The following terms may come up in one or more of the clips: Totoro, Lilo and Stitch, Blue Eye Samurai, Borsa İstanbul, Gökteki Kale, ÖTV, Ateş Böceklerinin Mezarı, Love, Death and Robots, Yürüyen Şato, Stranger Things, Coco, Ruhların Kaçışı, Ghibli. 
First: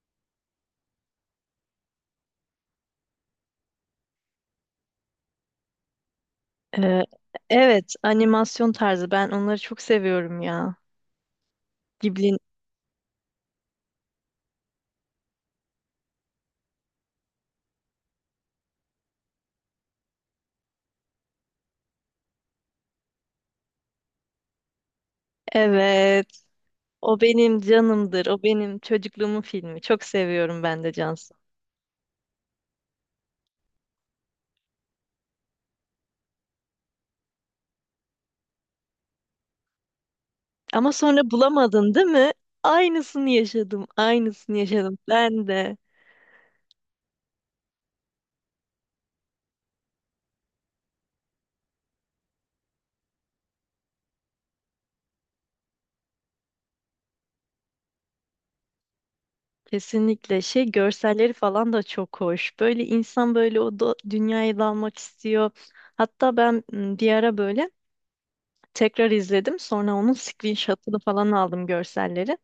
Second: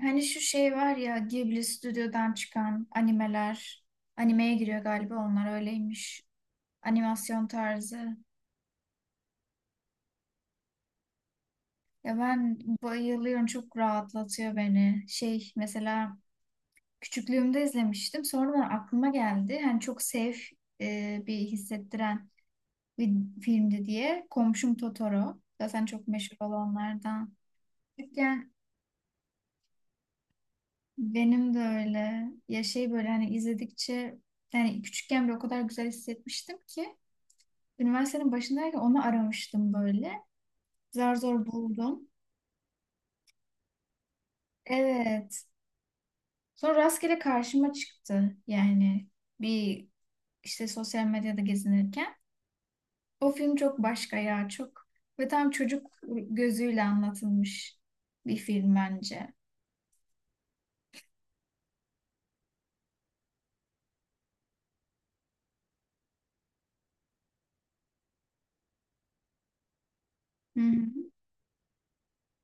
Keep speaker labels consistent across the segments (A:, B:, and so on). A: Hani şu şey var ya, Ghibli stüdyodan çıkan animeler. Animeye giriyor galiba, onlar öyleymiş.
B: Ee,
A: Animasyon
B: evet,
A: tarzı.
B: animasyon tarzı. Ben onları çok seviyorum ya.
A: Ya
B: Ghibli'nin.
A: ben bayılıyorum, çok rahatlatıyor beni. Şey, mesela küçüklüğümde izlemiştim. Sonra aklıma geldi. Hani çok safe bir hissettiren bir filmdi diye. Komşum Totoro. Zaten çok meşhur
B: Evet. O
A: olanlardan.
B: benim canımdır. O
A: Küçükken
B: benim çocukluğumun filmi. Çok seviyorum ben de Cansu.
A: benim de öyle. Ya şey, böyle hani izledikçe, yani küçükken bile o kadar güzel hissetmiştim ki. Üniversitenin başındayken onu aramıştım böyle.
B: Ama
A: Zar
B: sonra
A: zor
B: bulamadın değil
A: buldum.
B: mi? Aynısını yaşadım. Aynısını yaşadım. Ben
A: Evet.
B: de.
A: Sonra rastgele karşıma çıktı. Yani bir işte sosyal medyada gezinirken. O film çok başka ya, çok. Ve tam çocuk gözüyle anlatılmış bir film bence.
B: Kesinlikle şey görselleri falan da çok hoş. Böyle insan böyle o da, dünyaya dalmak istiyor. Hatta ben bir ara böyle tekrar izledim. Sonra onun
A: Hı
B: screenshot'ını
A: hı.
B: falan aldım görselleri.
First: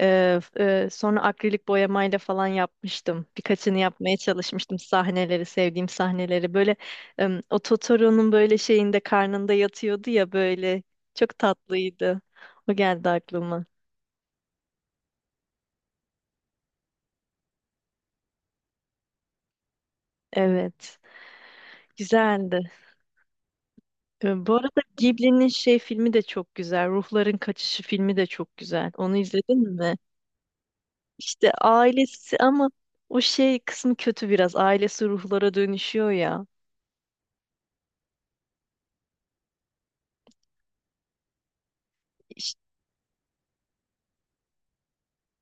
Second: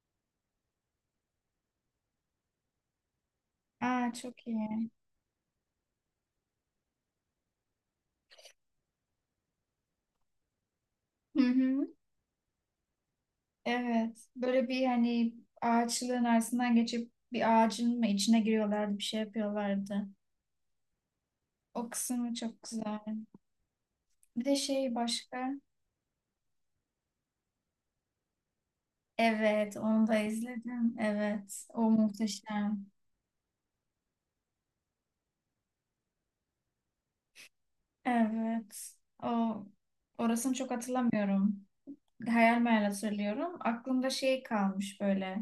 B: Ee, Sonra akrilik boyamayla falan yapmıştım. Birkaçını
A: Aa,
B: yapmaya
A: çok
B: çalışmıştım.
A: iyi.
B: Sahneleri, sevdiğim sahneleri. Böyle o Totoro'nun böyle şeyinde karnında yatıyordu ya böyle. Çok
A: Hı hı.
B: tatlıydı. O geldi aklıma.
A: Evet. Böyle bir, hani ağaçlığın arasından geçip bir ağacın mı içine giriyorlardı, bir şey yapıyorlardı.
B: Evet.
A: O kısmı çok
B: Güzeldi.
A: güzel. Bir
B: Bu
A: de
B: arada
A: şey
B: Ghibli'nin
A: başka.
B: şey filmi de çok güzel. Ruhların Kaçışı filmi de çok güzel. Onu izledin
A: Evet,
B: mi?
A: onu da izledim.
B: İşte
A: Evet, o
B: ailesi ama
A: muhteşem.
B: o şey kısmı kötü biraz. Ailesi ruhlara dönüşüyor ya.
A: Evet, o, orasını çok hatırlamıyorum. Hayal meyal hatırlıyorum. Aklımda şey kalmış böyle.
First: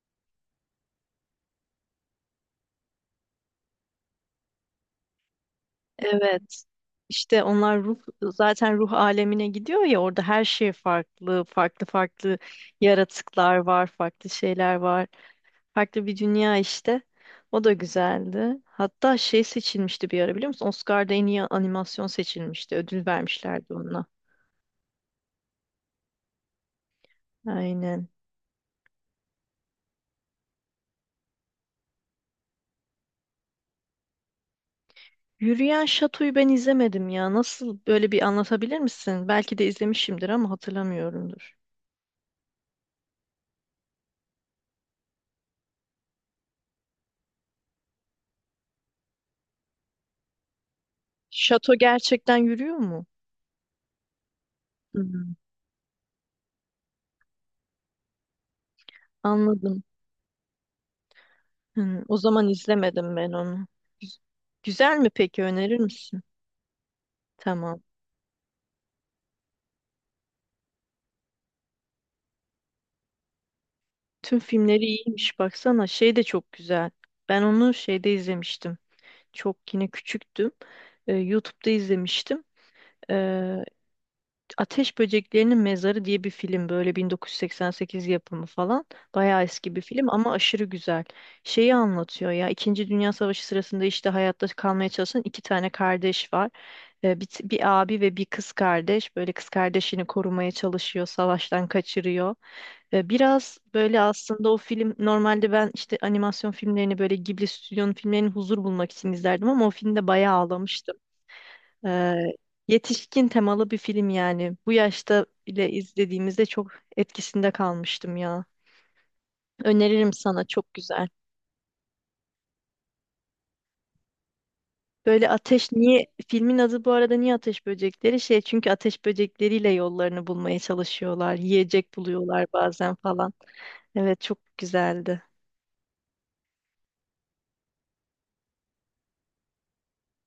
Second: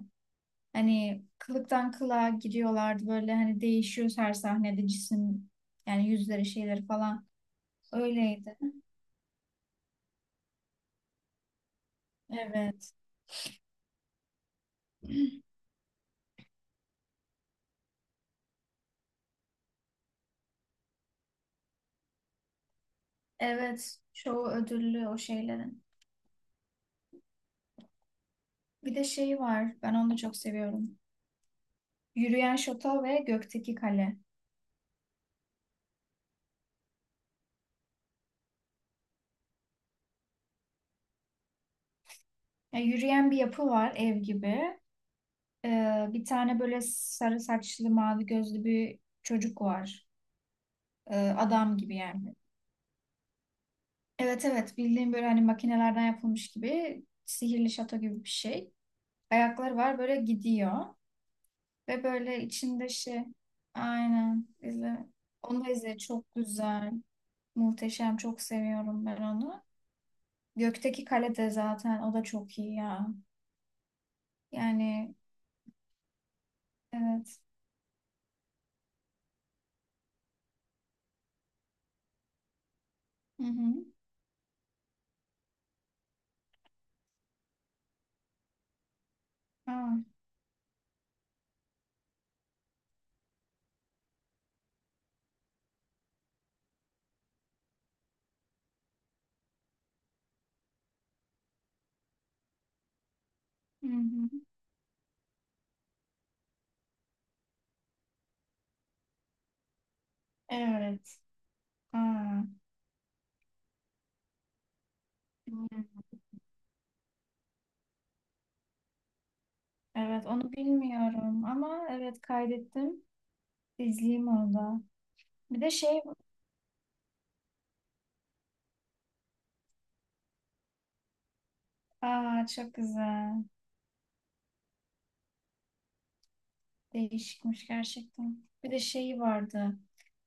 A: Hani kılıktan kılığa gidiyorlardı böyle, hani değişiyor her sahnede cisim, yani yüzleri
B: Evet.
A: şeyleri falan.
B: İşte onlar ruh
A: Öyleydi.
B: zaten ruh alemine gidiyor ya, orada her şey farklı, farklı farklı
A: Evet.
B: yaratıklar var, farklı şeyler var. Farklı bir dünya işte. O da güzeldi. Hatta şey seçilmişti bir ara, biliyor musun? Oscar'da en iyi animasyon seçilmişti. Ödül vermişlerdi
A: Evet,
B: ona.
A: çoğu ödüllü o şeylerin.
B: Aynen.
A: Bir de şeyi var, ben onu da çok seviyorum. Yürüyen Şato ve Gökteki Kale.
B: Yürüyen Şato'yu ben izlemedim ya. Nasıl, böyle bir anlatabilir misin? Belki de izlemişimdir ama hatırlamıyorumdur.
A: Yani yürüyen bir yapı var, ev gibi. Bir tane böyle sarı saçlı mavi gözlü bir çocuk var.
B: Şato
A: Adam gibi yani.
B: gerçekten yürüyor mu?
A: Evet evet, bildiğim böyle
B: Hmm,
A: hani makinelerden yapılmış gibi, sihirli şato gibi bir şey. Ayakları
B: anladım.
A: var, böyle gidiyor
B: Hmm,
A: ve
B: o
A: böyle
B: zaman
A: içinde
B: izlemedim
A: şey,
B: ben onu. Güz-
A: aynen,
B: Güzel
A: izle.
B: mi peki,
A: Onu da
B: önerir
A: izle,
B: misin?
A: çok güzel.
B: Tamam.
A: Muhteşem, çok seviyorum ben onu. Gökteki Kale de, zaten o da çok iyi ya.
B: Tüm filmleri
A: Yani
B: iyiymiş baksana. Şey de çok güzel.
A: evet.
B: Ben onu şeyde izlemiştim. Çok yine küçüktüm. YouTube'da izlemiştim.
A: Hı
B: Ee,
A: hı.
B: Ateş Böceklerinin Mezarı diye bir film, böyle 1988 yapımı falan. Bayağı eski bir
A: Aa,
B: film ama aşırı güzel. Şeyi anlatıyor ya, İkinci Dünya Savaşı sırasında işte hayatta kalmaya çalışan iki tane kardeş var. Bir abi ve bir kız kardeş, böyle kız kardeşini korumaya çalışıyor, savaştan kaçırıyor. Biraz
A: hı
B: böyle,
A: hı.
B: aslında o film, normalde ben işte animasyon filmlerini, böyle Ghibli stüdyonun filmlerini huzur bulmak için izlerdim ama o filmde bayağı ağlamıştım.
A: Evet.
B: Ee,
A: Aa.
B: Yetişkin temalı bir film yani. Bu yaşta bile
A: Hı.
B: izlediğimizde çok etkisinde kalmıştım ya. Öneririm
A: Evet,
B: sana,
A: onu
B: çok güzel.
A: bilmiyorum ama evet, kaydettim. İzleyeyim onu da.
B: Böyle
A: Bir de
B: ateş
A: şey,
B: niye filmin adı bu arada, niye ateş böcekleri şey, çünkü ateş böcekleriyle yollarını bulmaya çalışıyorlar. Yiyecek buluyorlar
A: aa çok
B: bazen falan.
A: güzel.
B: Evet, çok güzeldi.
A: Değişikmiş gerçekten. Bir de şey vardı.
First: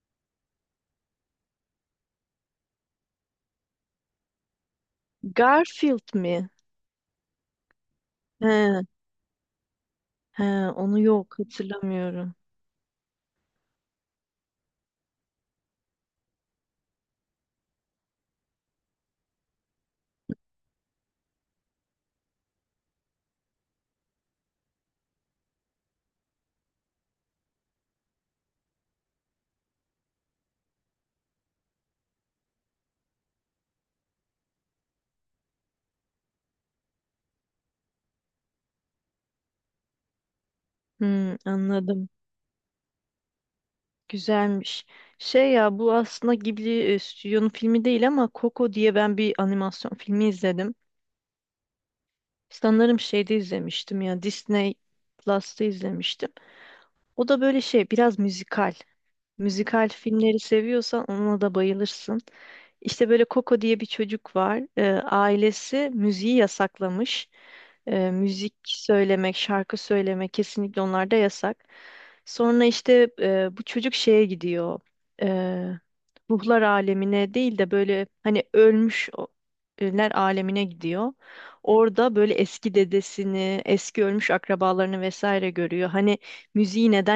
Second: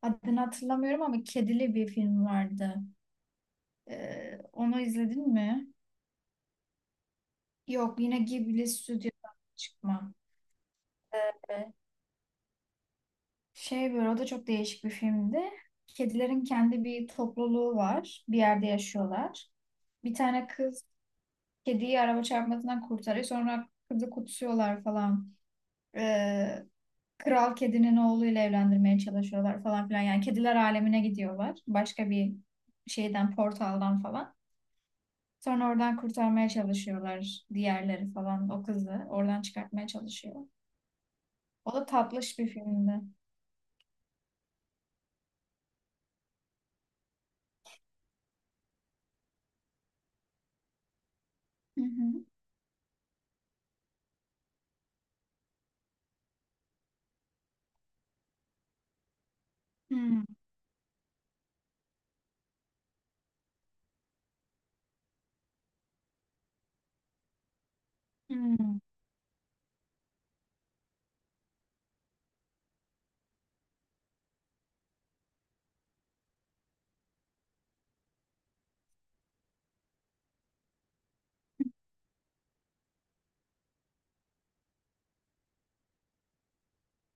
A: Adını hatırlamıyorum ama kedili bir film vardı. Onu izledin mi?
B: Garfield mi?
A: Yok, yine Ghibli
B: He,
A: Stüdyo'dan çıkma.
B: he, onu yok
A: Ee,
B: hatırlamıyorum.
A: şey böyle, o da çok değişik bir filmdi. Kedilerin kendi bir topluluğu var. Bir yerde yaşıyorlar. Bir tane kız kediyi araba çarpmasından kurtarıyor. Sonra kızı kutsuyorlar falan. Ee, kral kedinin oğluyla evlendirmeye çalışıyorlar falan filan. Yani kediler alemine gidiyorlar. Başka bir şeyden, portaldan falan. Sonra oradan kurtarmaya çalışıyorlar diğerleri falan. O kızı oradan çıkartmaya çalışıyor.
B: Hmm,
A: O da
B: anladım.
A: tatlış bir filmdi.
B: Güzelmiş. Şey ya, bu aslında Ghibli stüdyonun filmi değil ama Coco diye ben bir animasyon filmi izledim.
A: Hı hı.
B: Sanırım şeyde izlemiştim ya, Disney Plus'ta izlemiştim. O da böyle şey, biraz müzikal. Müzikal
A: Hmm.
B: filmleri seviyorsan ona da bayılırsın. İşte böyle Coco diye bir çocuk var. Ailesi müziği yasaklamış. Müzik
A: Hmm.
B: söylemek, şarkı söylemek kesinlikle onlarda yasak. Sonra işte bu çocuk şeye gidiyor. Ee, Ruhlar alemine değil de, böyle hani ölmüş ölüler alemine gidiyor. Orada böyle eski dedesini, eski ölmüş akrabalarını vesaire görüyor. Hani müziği neden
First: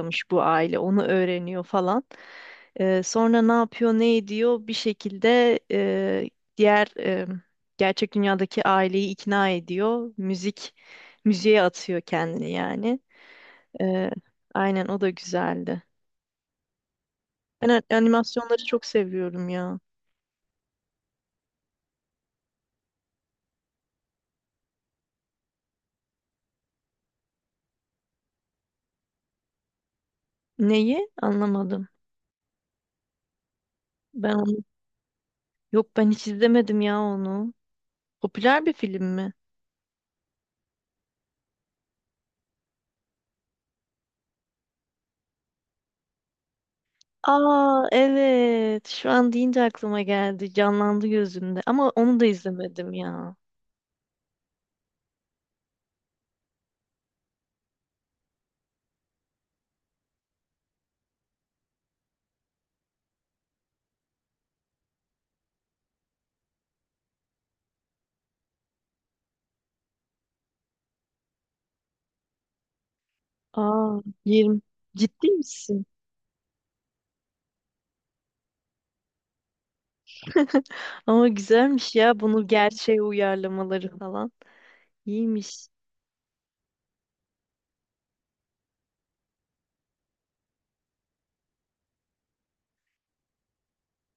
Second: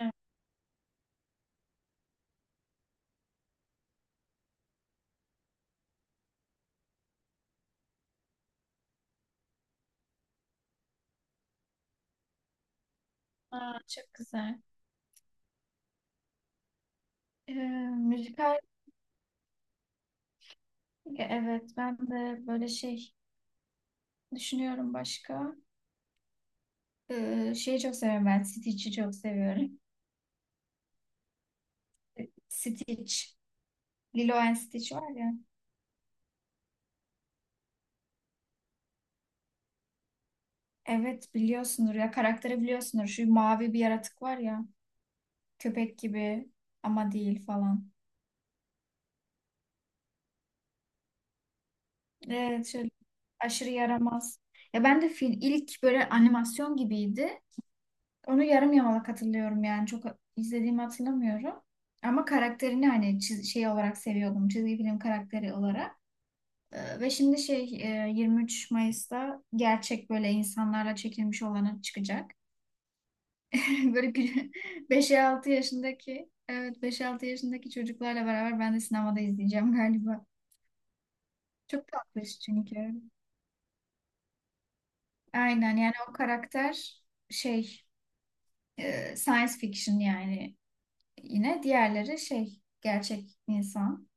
A: Evet.
B: bu aile, onu öğreniyor falan. Sonra ne yapıyor, ne ediyor, bir şekilde diğer, gerçek dünyadaki aileyi ikna ediyor. Müzik, müziğe atıyor kendini yani.
A: Aa,
B: Ee,
A: çok güzel.
B: aynen, o da güzeldi.
A: Ee,
B: Ben
A: müzikal,
B: animasyonları çok seviyorum ya.
A: evet ben de böyle şey düşünüyorum başka. Şeyi çok seviyorum ben. Stitch'i çok seviyorum.
B: Neyi? Anlamadım.
A: Stitch.
B: Ben
A: Lilo and
B: onu
A: Stitch var ya.
B: Yok, ben hiç izlemedim ya onu. Popüler bir film mi?
A: Evet, biliyorsundur ya. Karakteri biliyorsundur. Şu mavi bir yaratık var ya. Köpek gibi ama değil
B: Aa
A: falan.
B: evet. Şu an deyince aklıma geldi. Canlandı gözümde. Ama onu da
A: Evet, şöyle
B: izlemedim ya.
A: aşırı yaramaz. Ya ben de film ilk böyle animasyon gibiydi. Onu yarım yamalak hatırlıyorum yani. Çok izlediğimi hatırlamıyorum. Ama karakterini hani şey olarak seviyordum. Çizgi film karakteri olarak. Ve şimdi şey, 23 Mayıs'ta gerçek, böyle insanlarla çekilmiş olanı çıkacak.
B: Aa,
A: Böyle
B: 20.
A: 5
B: Ciddi
A: altı
B: misin?
A: yaşındaki, evet, beş altı yaşındaki çocuklarla beraber ben de sinemada izleyeceğim galiba.
B: Ama
A: Çok
B: güzelmiş ya,
A: tatlı iş
B: bunu
A: çünkü.
B: gerçeğe uyarlamaları falan. İyiymiş.
A: Aynen yani o karakter, şey, science fiction, yani yine diğerleri şey, gerçek insan.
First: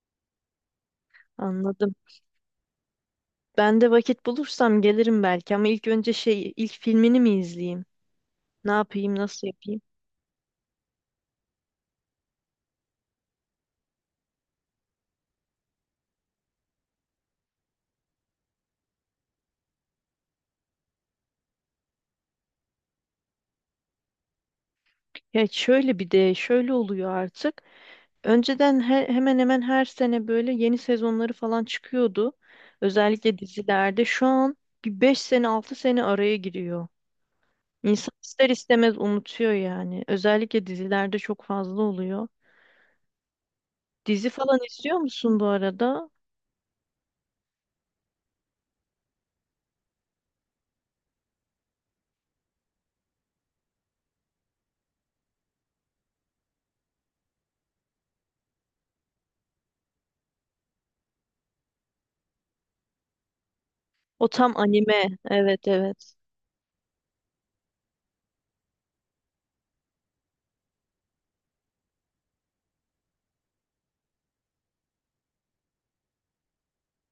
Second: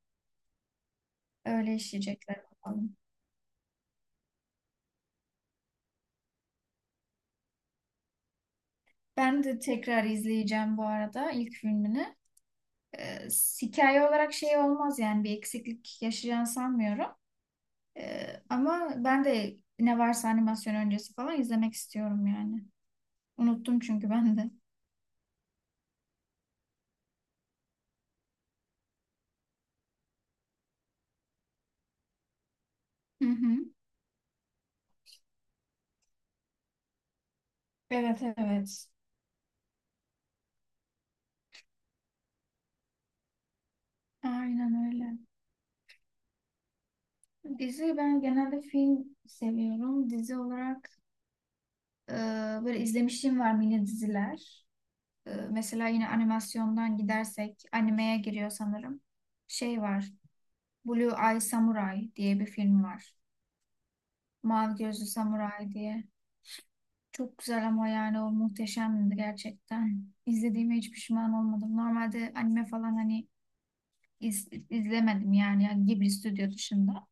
A: Öyle
B: Anladım.
A: işleyecekler bakalım.
B: Ben de vakit bulursam gelirim belki ama ilk önce şey, ilk filmini mi izleyeyim? Ne yapayım,
A: Ben
B: nasıl
A: de
B: yapayım?
A: tekrar izleyeceğim bu arada ilk filmini. E, hikaye olarak şey olmaz, yani bir eksiklik yaşayacağını sanmıyorum. Ama ben de ne varsa animasyon öncesi falan izlemek istiyorum yani. Unuttum çünkü ben de.
B: Ya şöyle, bir de şöyle oluyor artık. Önceden hemen hemen her sene böyle yeni sezonları falan çıkıyordu.
A: Hı
B: Özellikle
A: hı.
B: dizilerde. Şu an bir 5 sene, 6 sene araya giriyor. İnsan
A: Evet
B: ister
A: evet.
B: istemez unutuyor yani. Özellikle dizilerde çok fazla oluyor. Dizi falan
A: Aynen
B: izliyor
A: öyle.
B: musun bu arada?
A: Dizi, ben genelde film seviyorum. Dizi olarak e, böyle izlemişliğim var, mini diziler. Mesela yine animasyondan gidersek animeye giriyor sanırım. Şey var. Blue Eye Samurai diye bir film var.
B: O tam
A: Mavi
B: anime.
A: Gözlü
B: Evet,
A: Samurai diye.
B: evet.
A: Çok güzel, ama yani o muhteşemdi gerçekten. İzlediğime hiç pişman olmadım. Normalde anime falan hani izlemedim yani, yani Ghibli stüdyo dışında.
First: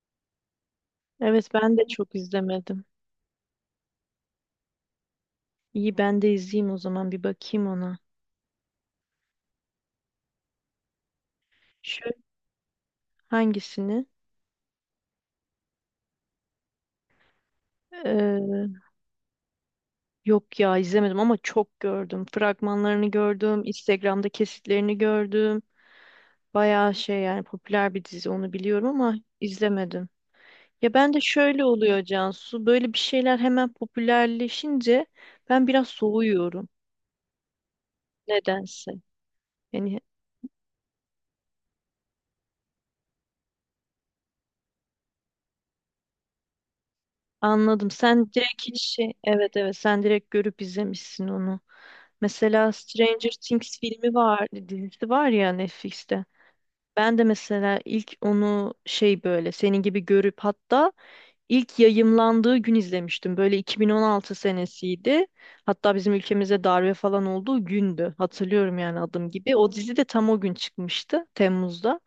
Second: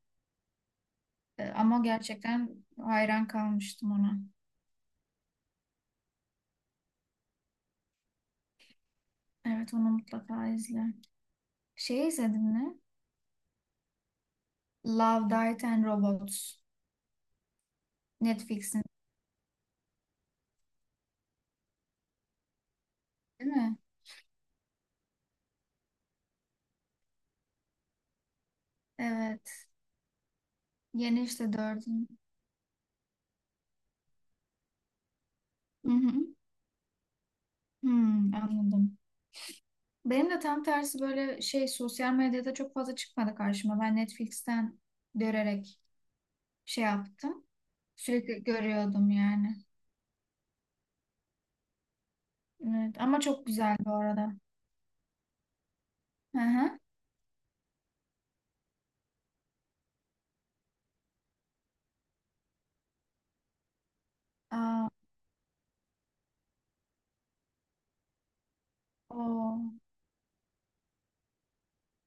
B: Evet, ben
A: Ama
B: de çok
A: gerçekten
B: izlemedim.
A: hayran kalmıştım ona.
B: İyi, ben de izleyeyim o zaman, bir bakayım ona.
A: Evet, onu mutlaka izle.
B: Şu,
A: Şey izledin mi?
B: hangisini?
A: Love, Death and Robots.
B: Ee,
A: Netflix'in
B: Yok ya, izlemedim ama çok gördüm. Fragmanlarını
A: değil
B: gördüm.
A: mi?
B: Instagram'da kesitlerini gördüm. Bayağı şey yani, popüler bir dizi onu biliyorum ama
A: Evet.
B: izlemedim. Ya ben de
A: Yeni işte
B: şöyle oluyor
A: dördün.
B: Cansu. Böyle bir şeyler hemen popülerleşince ben biraz
A: Hı hı.
B: soğuyorum.
A: Hmm,
B: Nedense.
A: anladım.
B: Yani.
A: Benim de tam tersi, böyle şey sosyal medyada çok fazla çıkmadı karşıma. Ben Netflix'ten görerek şey yaptım.
B: Anladım. Sen
A: Sürekli
B: direkt, hiç
A: görüyordum
B: şey,
A: yani.
B: evet evet, sen direkt görüp izlemişsin onu. Mesela
A: Evet, ama
B: Stranger
A: çok güzel
B: Things
A: bu
B: filmi
A: arada.
B: var, dizisi var ya, Netflix'te.
A: Hı hı.
B: Ben de mesela ilk onu şey, böyle senin gibi görüp, hatta ilk yayımlandığı gün izlemiştim. Böyle 2016
A: Aa,
B: senesiydi. Hatta bizim ülkemizde darbe falan olduğu gündü. Hatırlıyorum yani
A: o.
B: adım gibi. O dizi de tam o gün çıkmıştı, Temmuz'da.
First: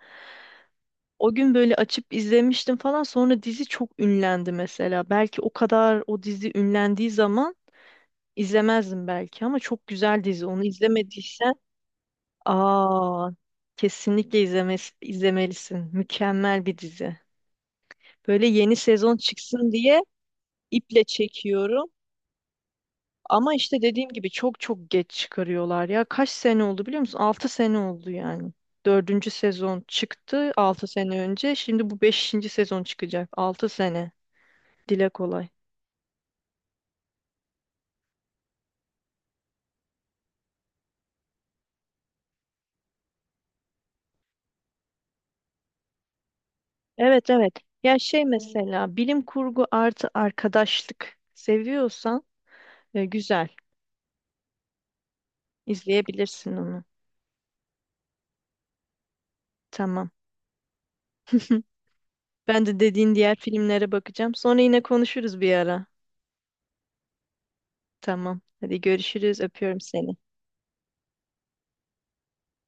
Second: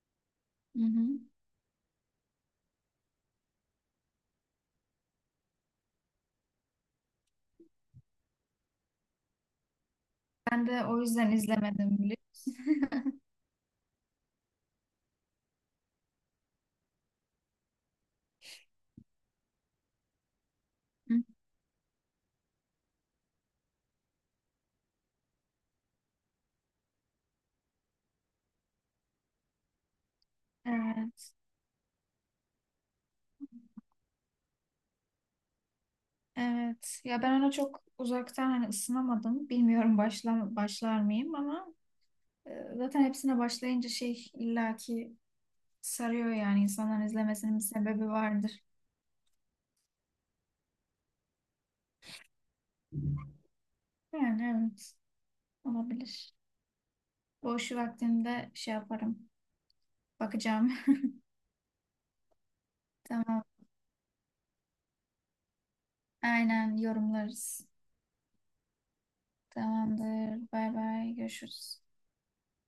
A: Hı hı.
B: O gün böyle açıp izlemiştim falan. Sonra dizi çok ünlendi mesela. Belki o kadar, o dizi ünlendiği zaman izlemezdim belki ama çok güzel dizi. Onu
A: Ben de o yüzden
B: izlemediysen,
A: izlemedim, biliyor musun?
B: aa, kesinlikle izlemelisin. Mükemmel bir dizi. Böyle yeni sezon çıksın diye iple
A: Hı.
B: çekiyorum. Ama işte dediğim gibi çok çok geç çıkarıyorlar ya. Kaç sene oldu biliyor musun? 6 sene oldu yani. Dördüncü sezon çıktı 6 sene
A: Evet.
B: önce. Şimdi bu beşinci sezon çıkacak. 6 sene. Dile kolay.
A: Evet. Ya ben ona çok uzaktan hani ısınamadım. Bilmiyorum, başlar mıyım ama e, zaten hepsine başlayınca şey illaki sarıyor, yani insanların
B: Evet, evet.
A: izlemesinin bir
B: Ya
A: sebebi
B: şey. Evet.
A: vardır.
B: Mesela bilim kurgu artı arkadaşlık seviyorsan, güzel.
A: Yani evet, olabilir.
B: İzleyebilirsin onu.
A: Boş vaktimde şey yaparım.
B: Tamam.
A: Bakacağım.
B: Ben de dediğin diğer
A: Tamam.
B: filmlere bakacağım. Sonra yine konuşuruz bir ara.
A: Aynen, yorumlarız.
B: Tamam. Hadi görüşürüz. Öpüyorum seni.
A: Tamamdır. Bay bay. Görüşürüz.